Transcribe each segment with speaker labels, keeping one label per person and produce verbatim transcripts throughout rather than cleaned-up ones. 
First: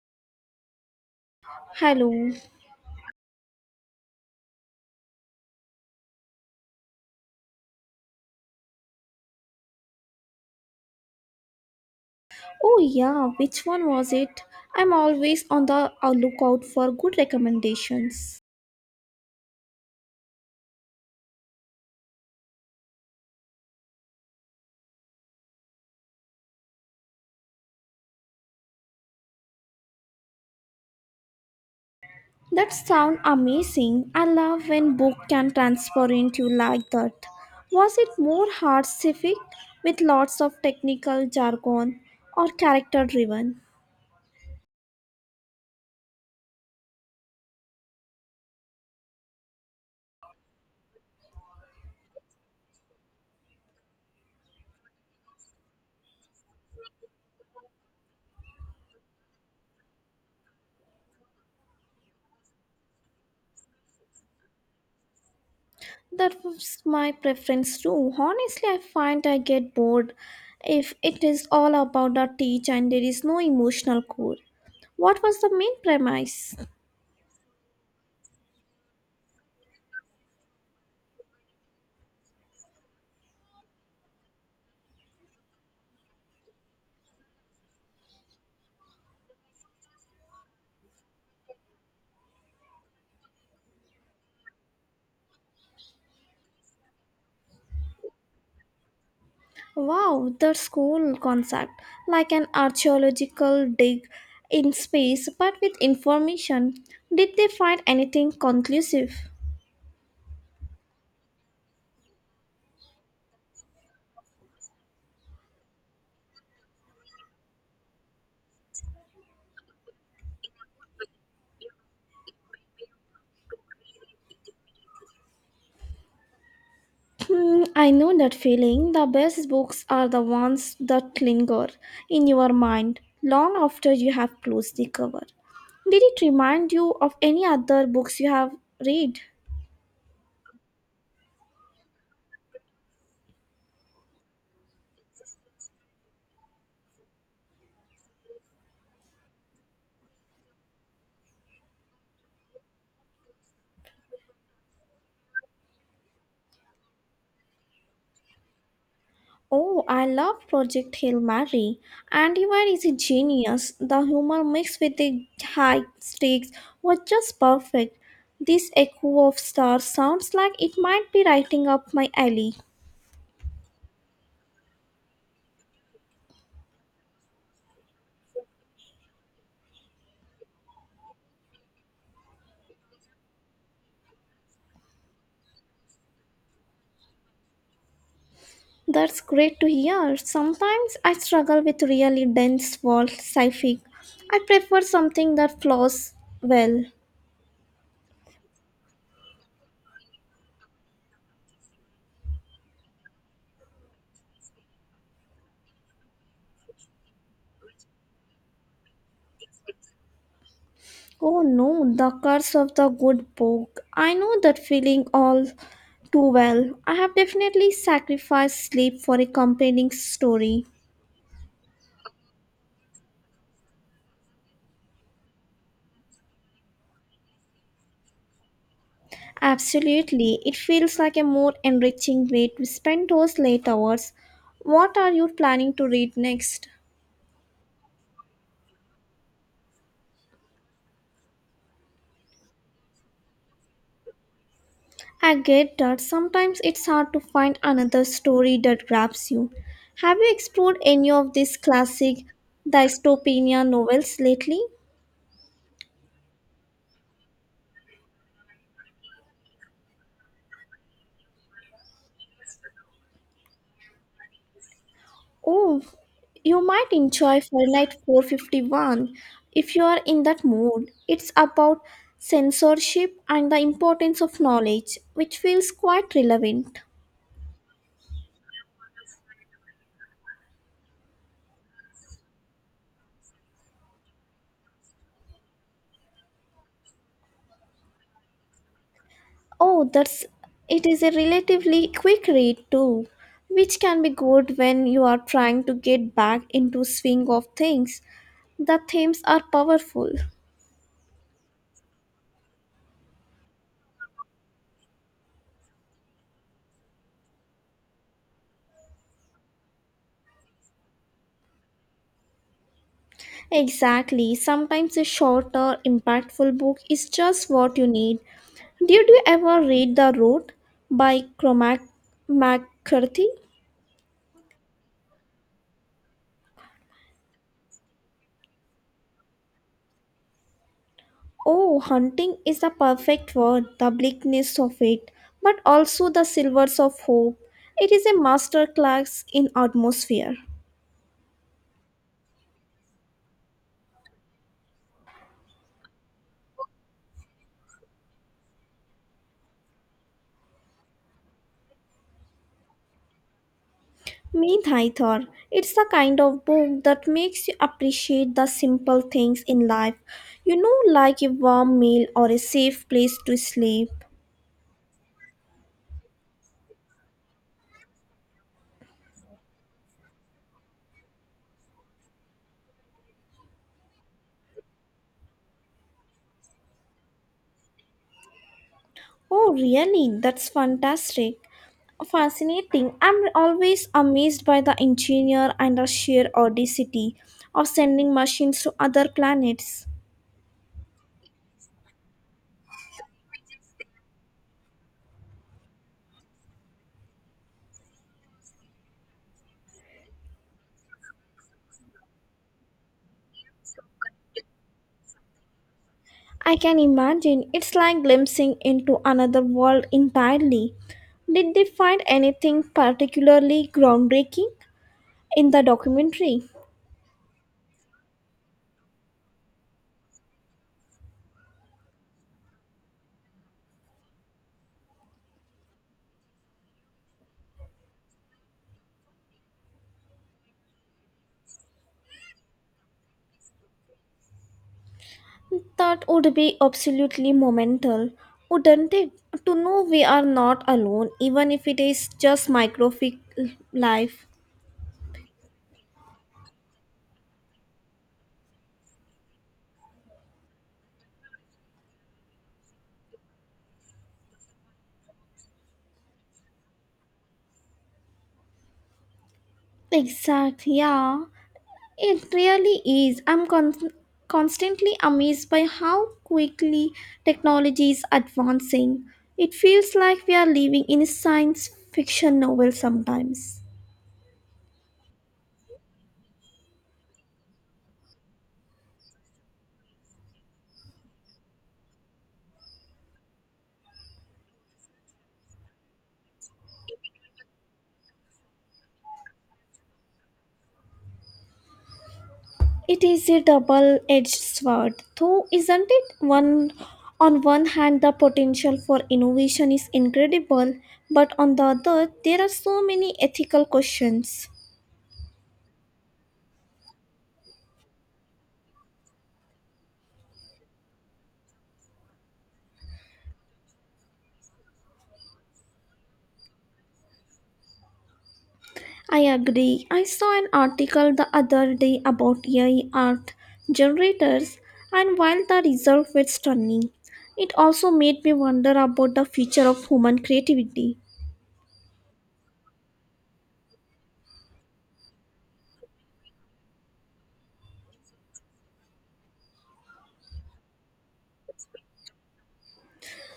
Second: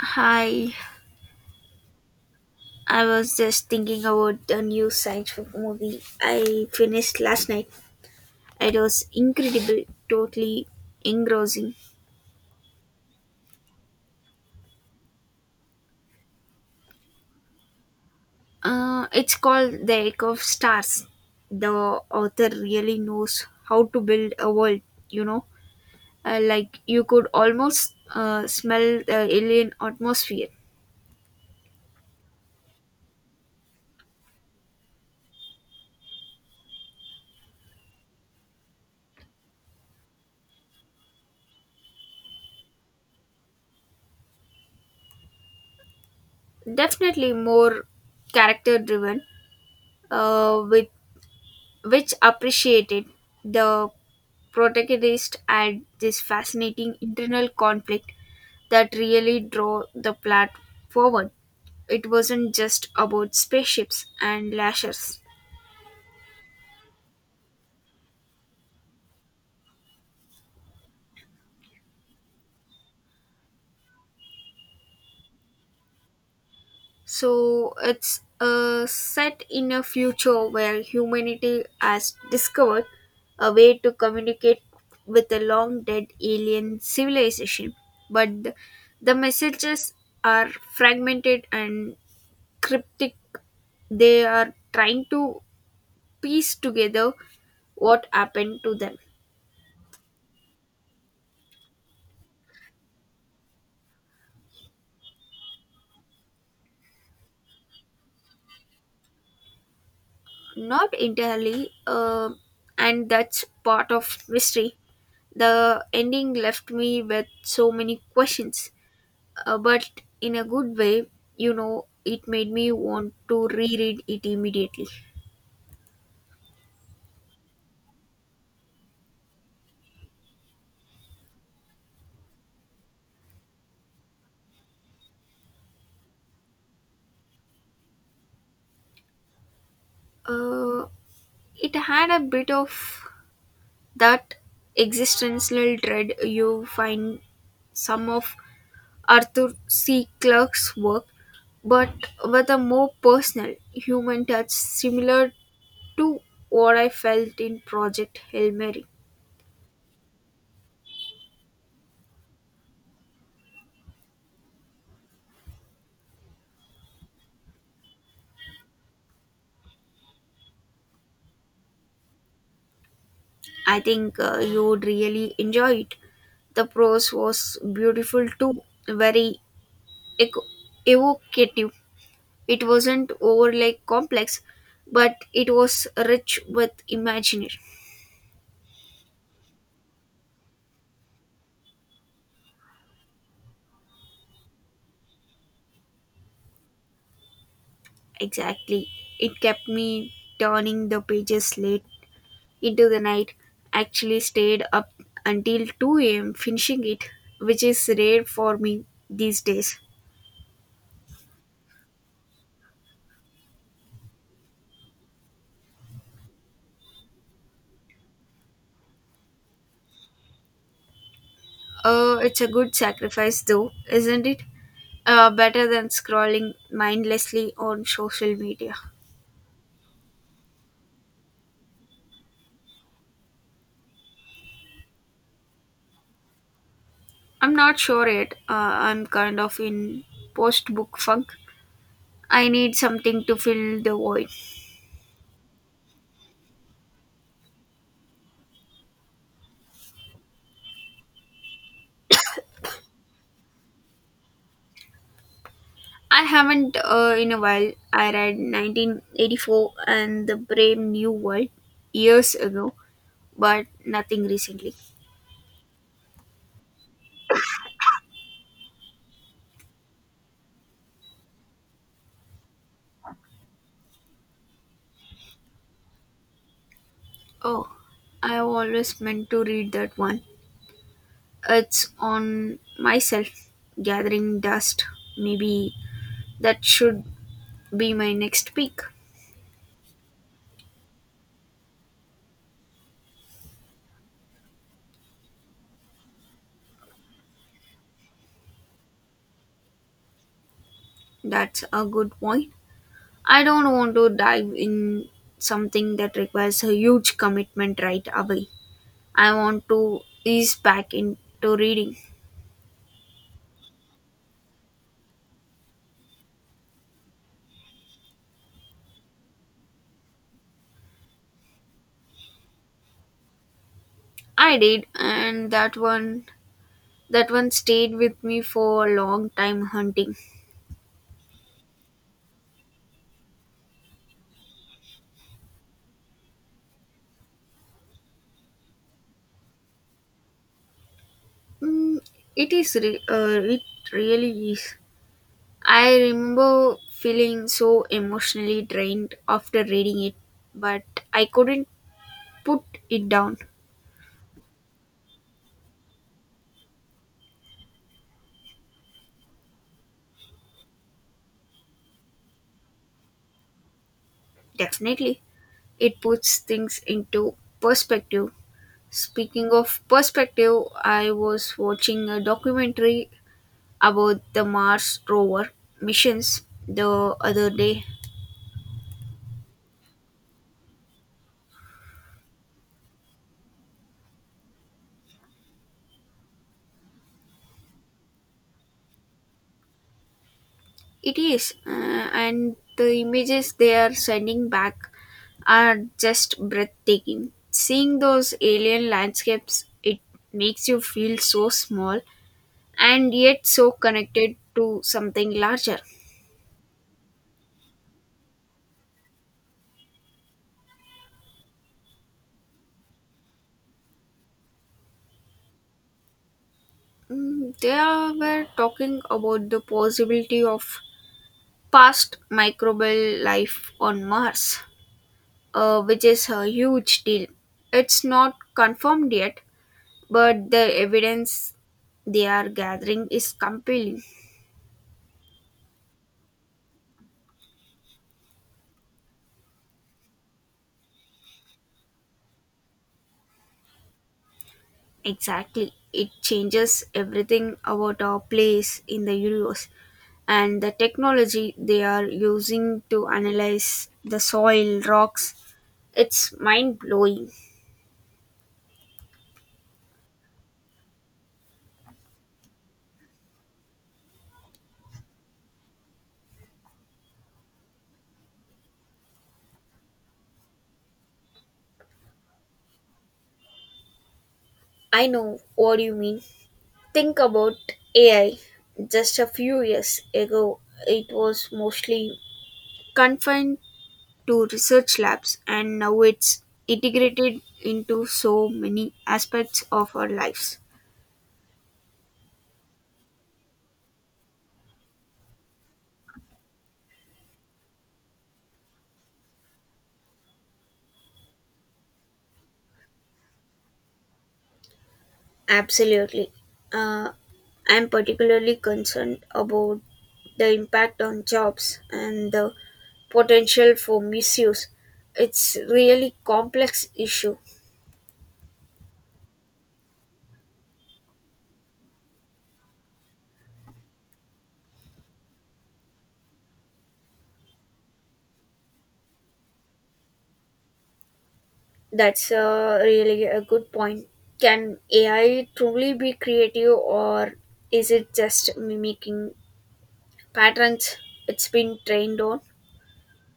Speaker 1: Hi,
Speaker 2: Hello.
Speaker 1: I was just thinking about the new science fiction movie I finished last night. It was incredible, totally engrossing.
Speaker 2: Oh, yeah, which one was it? I'm always on the uh, lookout for good recommendations.
Speaker 1: Uh, it's called The Echo of Stars. The author really knows how to build a world, you know, uh, like you could almost uh, smell the alien atmosphere.
Speaker 2: That sound amazing. I love when book can transfer into like that. Was it more hard civic with lots of technical jargon or character driven?
Speaker 1: Definitely more character driven, uh, with which appreciated the protagonists had this fascinating internal conflict that really drove the plot forward. It wasn't just about spaceships and lashers.
Speaker 2: That was my preference too. Honestly, I find I get bored if it is all about the teach and there is no emotional core. What was the main premise?
Speaker 1: So it's uh, set in a future where humanity has discovered a way to communicate with a long dead alien civilization, but the, the messages are fragmented and cryptic. They are trying to piece together what happened to them.
Speaker 2: Wow, that's cool concept. Like an archaeological dig in space, but with information. Did they find anything conclusive?
Speaker 1: Not entirely, uh, and that's part of mystery. The ending left me with so many questions, uh, but in a good way, you know, it made me want to reread it immediately.
Speaker 2: Hmm, I know that feeling. The best books are the ones that linger in your mind long after you have closed the cover. Did it remind you of any other books you have read?
Speaker 1: Uh, it had a bit of that existential dread you find some of Arthur C. Clarke's work, but with a more personal, human touch similar to what I felt in Project Hail Mary.
Speaker 2: Oh, I love Project Hail Mary. Andy-Wire is a genius. The humor mixed with the high stakes was just perfect. This Echo of Stars sounds like it might be writing up my alley.
Speaker 1: I think uh, you would really enjoy it. The prose was beautiful too, very eco- evocative. It wasn't overly complex, but it was rich with imagination.
Speaker 2: That's great to hear. Sometimes I struggle with really dense world sci-fi. I prefer something that flows well.
Speaker 1: Exactly. It kept me turning the pages late into the night. Actually stayed up until two a m finishing it, which is rare for me these days.
Speaker 2: Oh no, the curse of the good book. I know that feeling all too well. I have definitely sacrificed sleep for a compelling story.
Speaker 1: Uh, it's a good sacrifice though, isn't it? Uh, better than scrolling mindlessly on social media.
Speaker 2: Absolutely, it feels like a more enriching way to spend those late hours. What are you planning to read next?
Speaker 1: I'm not sure yet. Uh, I'm kind of in post book funk. I need something to fill the void.
Speaker 2: I get that sometimes it's hard to find another story that grabs you. Have you explored any of these classic dystopian novels lately?
Speaker 1: I haven't uh, in a while. I read nineteen eighty-four and The Brave New World years ago, but nothing recently.
Speaker 2: Oh, you might enjoy Fahrenheit four fifty-one if you are in that mood. It's about censorship and the importance of knowledge, which feels quite relevant.
Speaker 1: Oh, I always meant to read that one. It's on myself, gathering dust. Maybe that should be my next pick.
Speaker 2: Oh, that's, it is a relatively quick read too, which can be good when you are trying to get back into swing of things. The themes are powerful.
Speaker 1: That's a good point. I don't want to dive in something that requires a huge commitment right away. I want to ease back into reading.
Speaker 2: Exactly. Sometimes a shorter, impactful book is just what you need. Did you ever read The Road by Cormac McCarthy?
Speaker 1: I did, and that one that one stayed with me for a long time hunting.
Speaker 2: Oh, hunting is the perfect word, the bleakness of it, but also the silvers of hope. It is a masterclass in atmosphere.
Speaker 1: Mm, it is re- uh, it really is. I remember feeling so emotionally drained after reading it, but I couldn't put it down.
Speaker 2: Meet Haithor. It's the kind of book that makes you appreciate the simple things in life, you know, like a warm meal or a safe place to sleep.
Speaker 1: Definitely, it puts things into perspective. Speaking of perspective, I was watching a documentary about the Mars rover missions the other day.
Speaker 2: Oh, really? That's fantastic. Fascinating. I'm always amazed by the engineer and the sheer audacity of sending machines to other planets.
Speaker 1: It is, uh, and the images they are sending back are just breathtaking. Seeing those alien landscapes, it makes you feel so small and yet so connected to something larger.
Speaker 2: I can imagine it's like glimpsing into another world entirely. Did they find anything particularly groundbreaking in the documentary?
Speaker 1: Mm, They are- were talking about the possibility of past microbial life on Mars, uh, which is a huge deal. It's not confirmed yet, but the evidence they are gathering is compelling.
Speaker 2: That would be absolutely monumental, wouldn't it? To know we are not alone, even if it is just microfic life.
Speaker 1: Exactly. It changes everything about our place in the universe and the technology they are using to analyze the soil, rocks. It's mind blowing.
Speaker 2: Exactly, yeah. It really is. I'm con- constantly amazed by how quickly technology is advancing. It feels like we are living in a science fiction novel sometimes.
Speaker 1: I know what you mean. Think about A I. Just a few years ago, it was mostly confined to research labs, and now it's integrated into so many aspects of our lives.
Speaker 2: It is a double edged sword, though, isn't it? One On one hand, the potential for innovation is incredible, but on the other, there are so many ethical questions.
Speaker 1: Absolutely. Uh, I'm particularly concerned about the impact on jobs and the potential for misuse. It's really complex issue.
Speaker 2: I agree. I saw an article the other day about A I art generators, and while the result was stunning, it also made me wonder about the future of human creativity.
Speaker 1: That's uh, really a good point. Can A I truly be creative or is it just mimicking patterns it's been trained on?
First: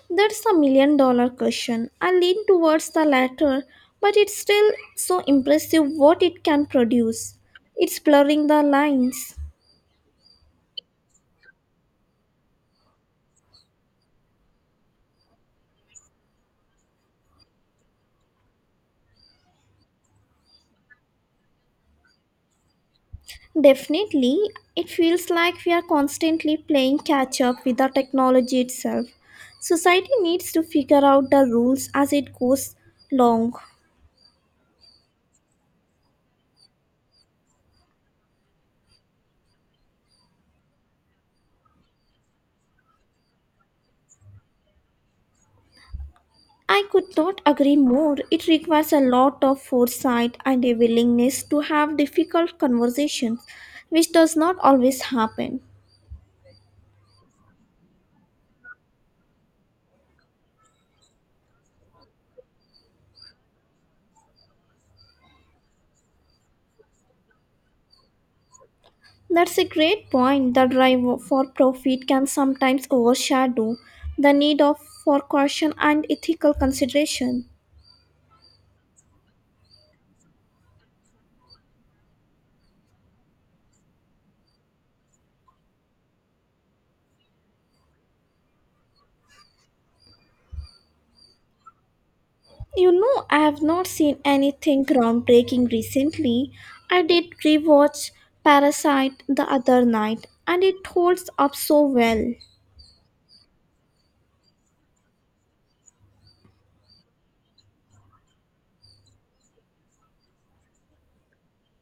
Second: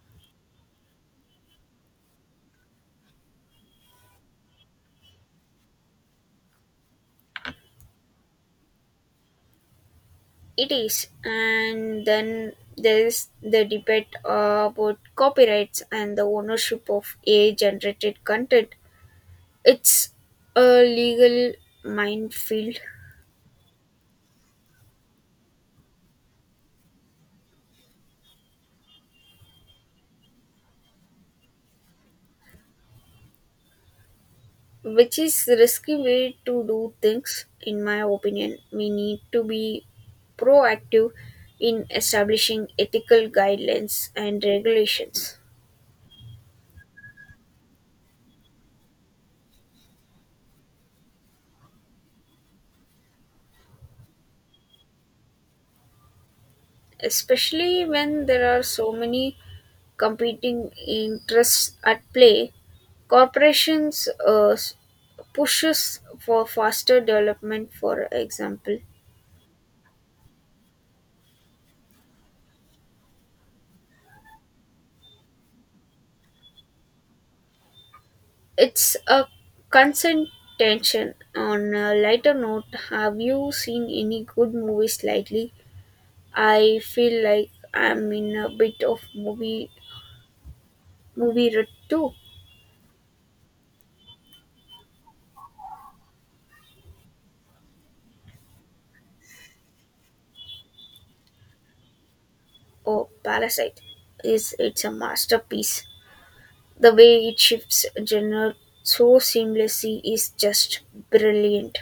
Speaker 2: That's a million dollar question. I lean towards the latter, but it's still so impressive what it can produce. It's blurring the lines.
Speaker 1: It is, and then there's the debate uh, about copyrights and the ownership of A I-generated content. It's a legal minefield,
Speaker 2: Definitely, it feels like we are constantly playing catch up with the technology itself. Society needs to figure out the rules as it goes along.
Speaker 1: which is a risky way to do things. In my opinion, we need to be proactive in establishing ethical guidelines and regulations,
Speaker 2: I could not agree more. It requires a lot of foresight and a willingness to have difficult conversations, which does not always happen.
Speaker 1: especially when there are so many competing interests at play, corporations uh, pushes for faster development. For example,
Speaker 2: That's a great point. The drive for profit can sometimes overshadow the need of for caution and ethical consideration.
Speaker 1: it's a constant tension. On a lighter note, have you seen any good movies lately? I feel like I'm in a bit of movie movie rut too.
Speaker 2: You know, I have not seen anything groundbreaking recently. I did rewatch Parasite the other night and it holds up so well.
Speaker 1: Or Parasite is it's a masterpiece. The way it shifts genre so seamlessly is just brilliant.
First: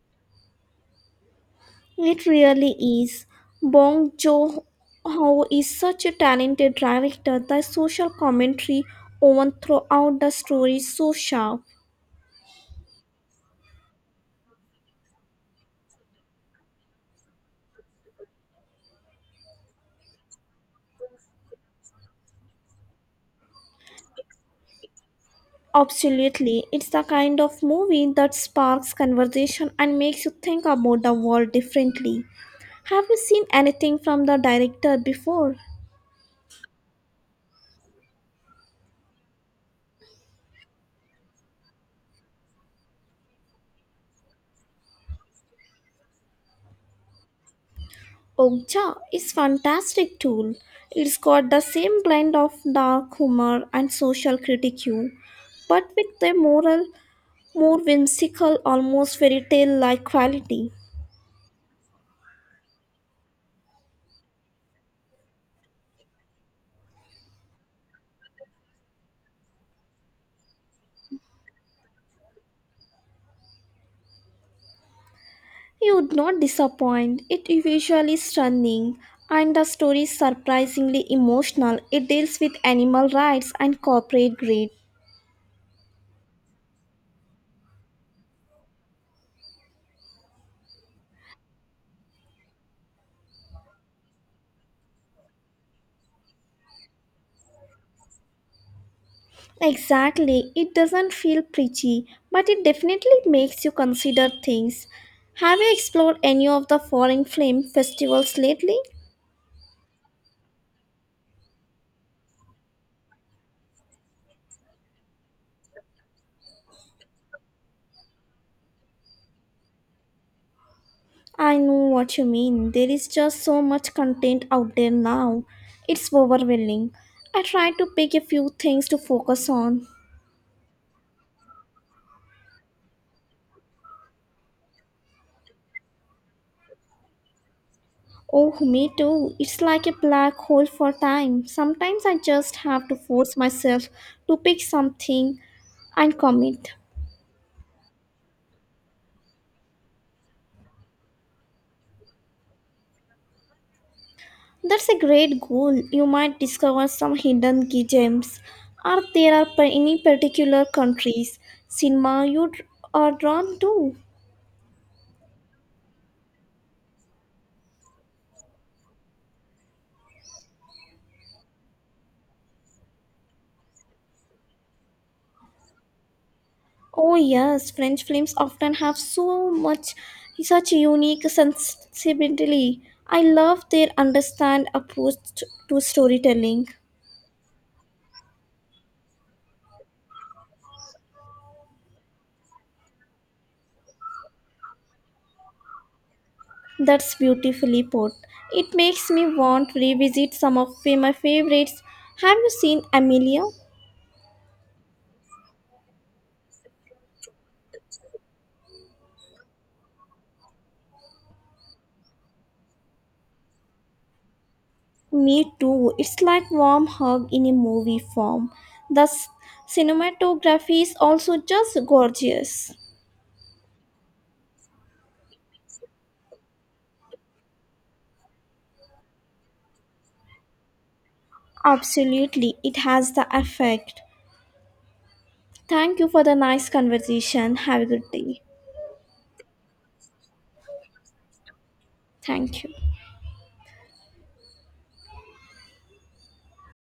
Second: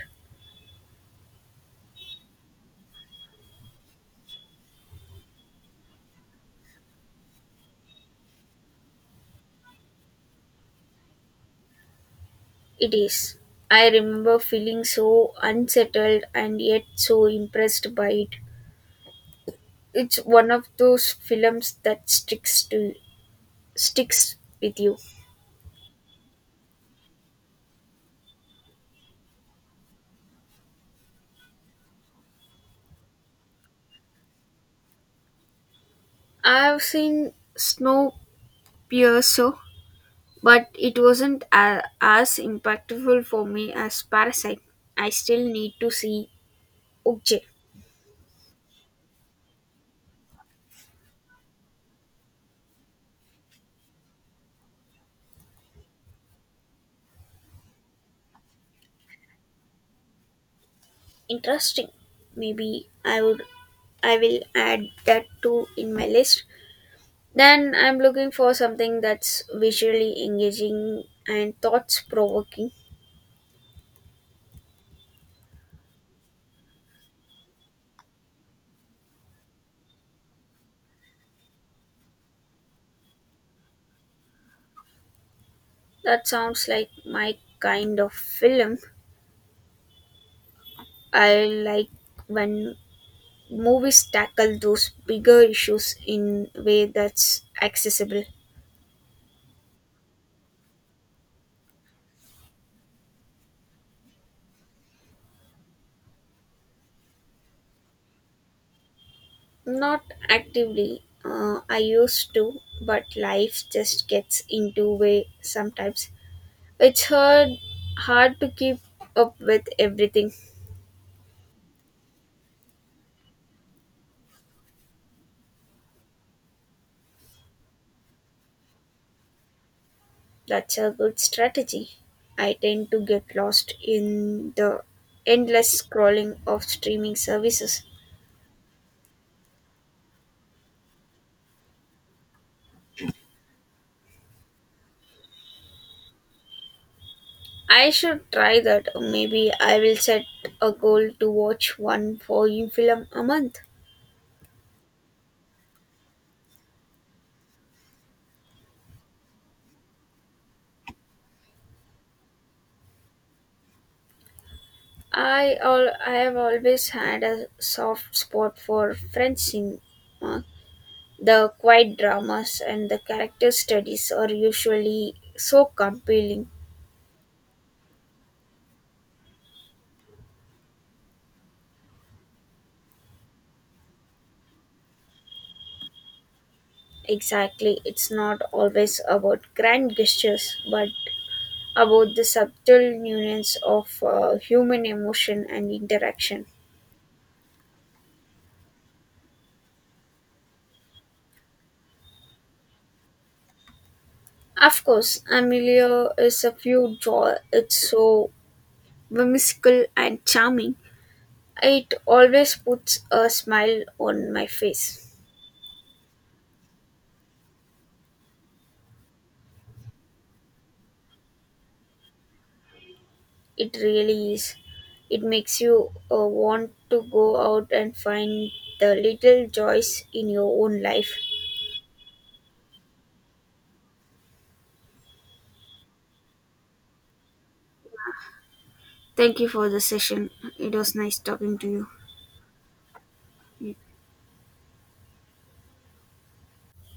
Speaker 2: It really is. Bong Joon-ho is such a talented director. The social commentary woven throughout the story is so sharp.
Speaker 1: It is. I remember feeling so unsettled and yet so impressed by it. It's one of those films that sticks to sticks with you.
Speaker 2: Absolutely, it's the kind of movie that sparks conversation and makes you think about the world differently. Have you seen anything from the director before?
Speaker 1: I've seen Snowpiercer, but it wasn't a- as impactful for me as Parasite. I still need to see Okja.
Speaker 2: Okja is fantastic tool. It's got the same blend of dark humor and social critique, but with a moral, more whimsical, almost fairy tale like quality.
Speaker 1: Interesting. Maybe I would I will add that too in my list. Then I'm looking for something that's visually engaging and thoughts provoking.
Speaker 2: You would not disappoint. It is visually stunning, and the story is surprisingly emotional. It deals with animal rights and corporate greed.
Speaker 1: That sounds like my kind of film. I like when movies tackle those bigger issues in a way that's accessible.
Speaker 2: Exactly. It doesn't feel preachy, but it definitely makes you consider things. Have you explored any of the foreign film festivals lately?
Speaker 1: Not actively. Uh, I used to, but life just gets into way sometimes. It's hard hard to keep up with everything.
Speaker 2: I know what you mean. There is just so much content out there now. It's overwhelming. I try to pick a few things to focus on.
Speaker 1: That's a good strategy. I tend to get lost in the endless scrolling of streaming services.
Speaker 2: Oh, me too. It's like a black hole for time. Sometimes I just have to force myself to pick something and commit.
Speaker 1: I should try that. Maybe I will set a goal to watch one foreign film a month.
Speaker 2: That's a great goal. You might discover some hidden key gems. Are there are pa- Any particular countries cinema you dr- are drawn to?
Speaker 1: I all I have always had a soft spot for French cinema. The quiet dramas and the character studies are usually so compelling.
Speaker 2: Oh yes, French films often have so much such unique sensibility. I love their understand approach to to storytelling.
Speaker 1: Exactly, it's not always about grand gestures, but about the subtle nuance of uh, human emotion and interaction.
Speaker 2: That's beautifully put. It makes me want to revisit some of my favorites. Have you seen Amelia?
Speaker 1: Of course, Amelia is a few draw. It's so whimsical and charming. It always puts a smile on my face.
Speaker 2: Me too. It's like warm hug in a movie form. The s- Cinematography is also just gorgeous.
Speaker 1: It really is. It makes you uh, want to go out and find the little joys in your own life.
Speaker 2: Absolutely, it has the effect. Thank you for the nice conversation. Have a good day.
Speaker 1: Thank you for the session. It was nice talking to
Speaker 2: Thank you.
Speaker 1: you.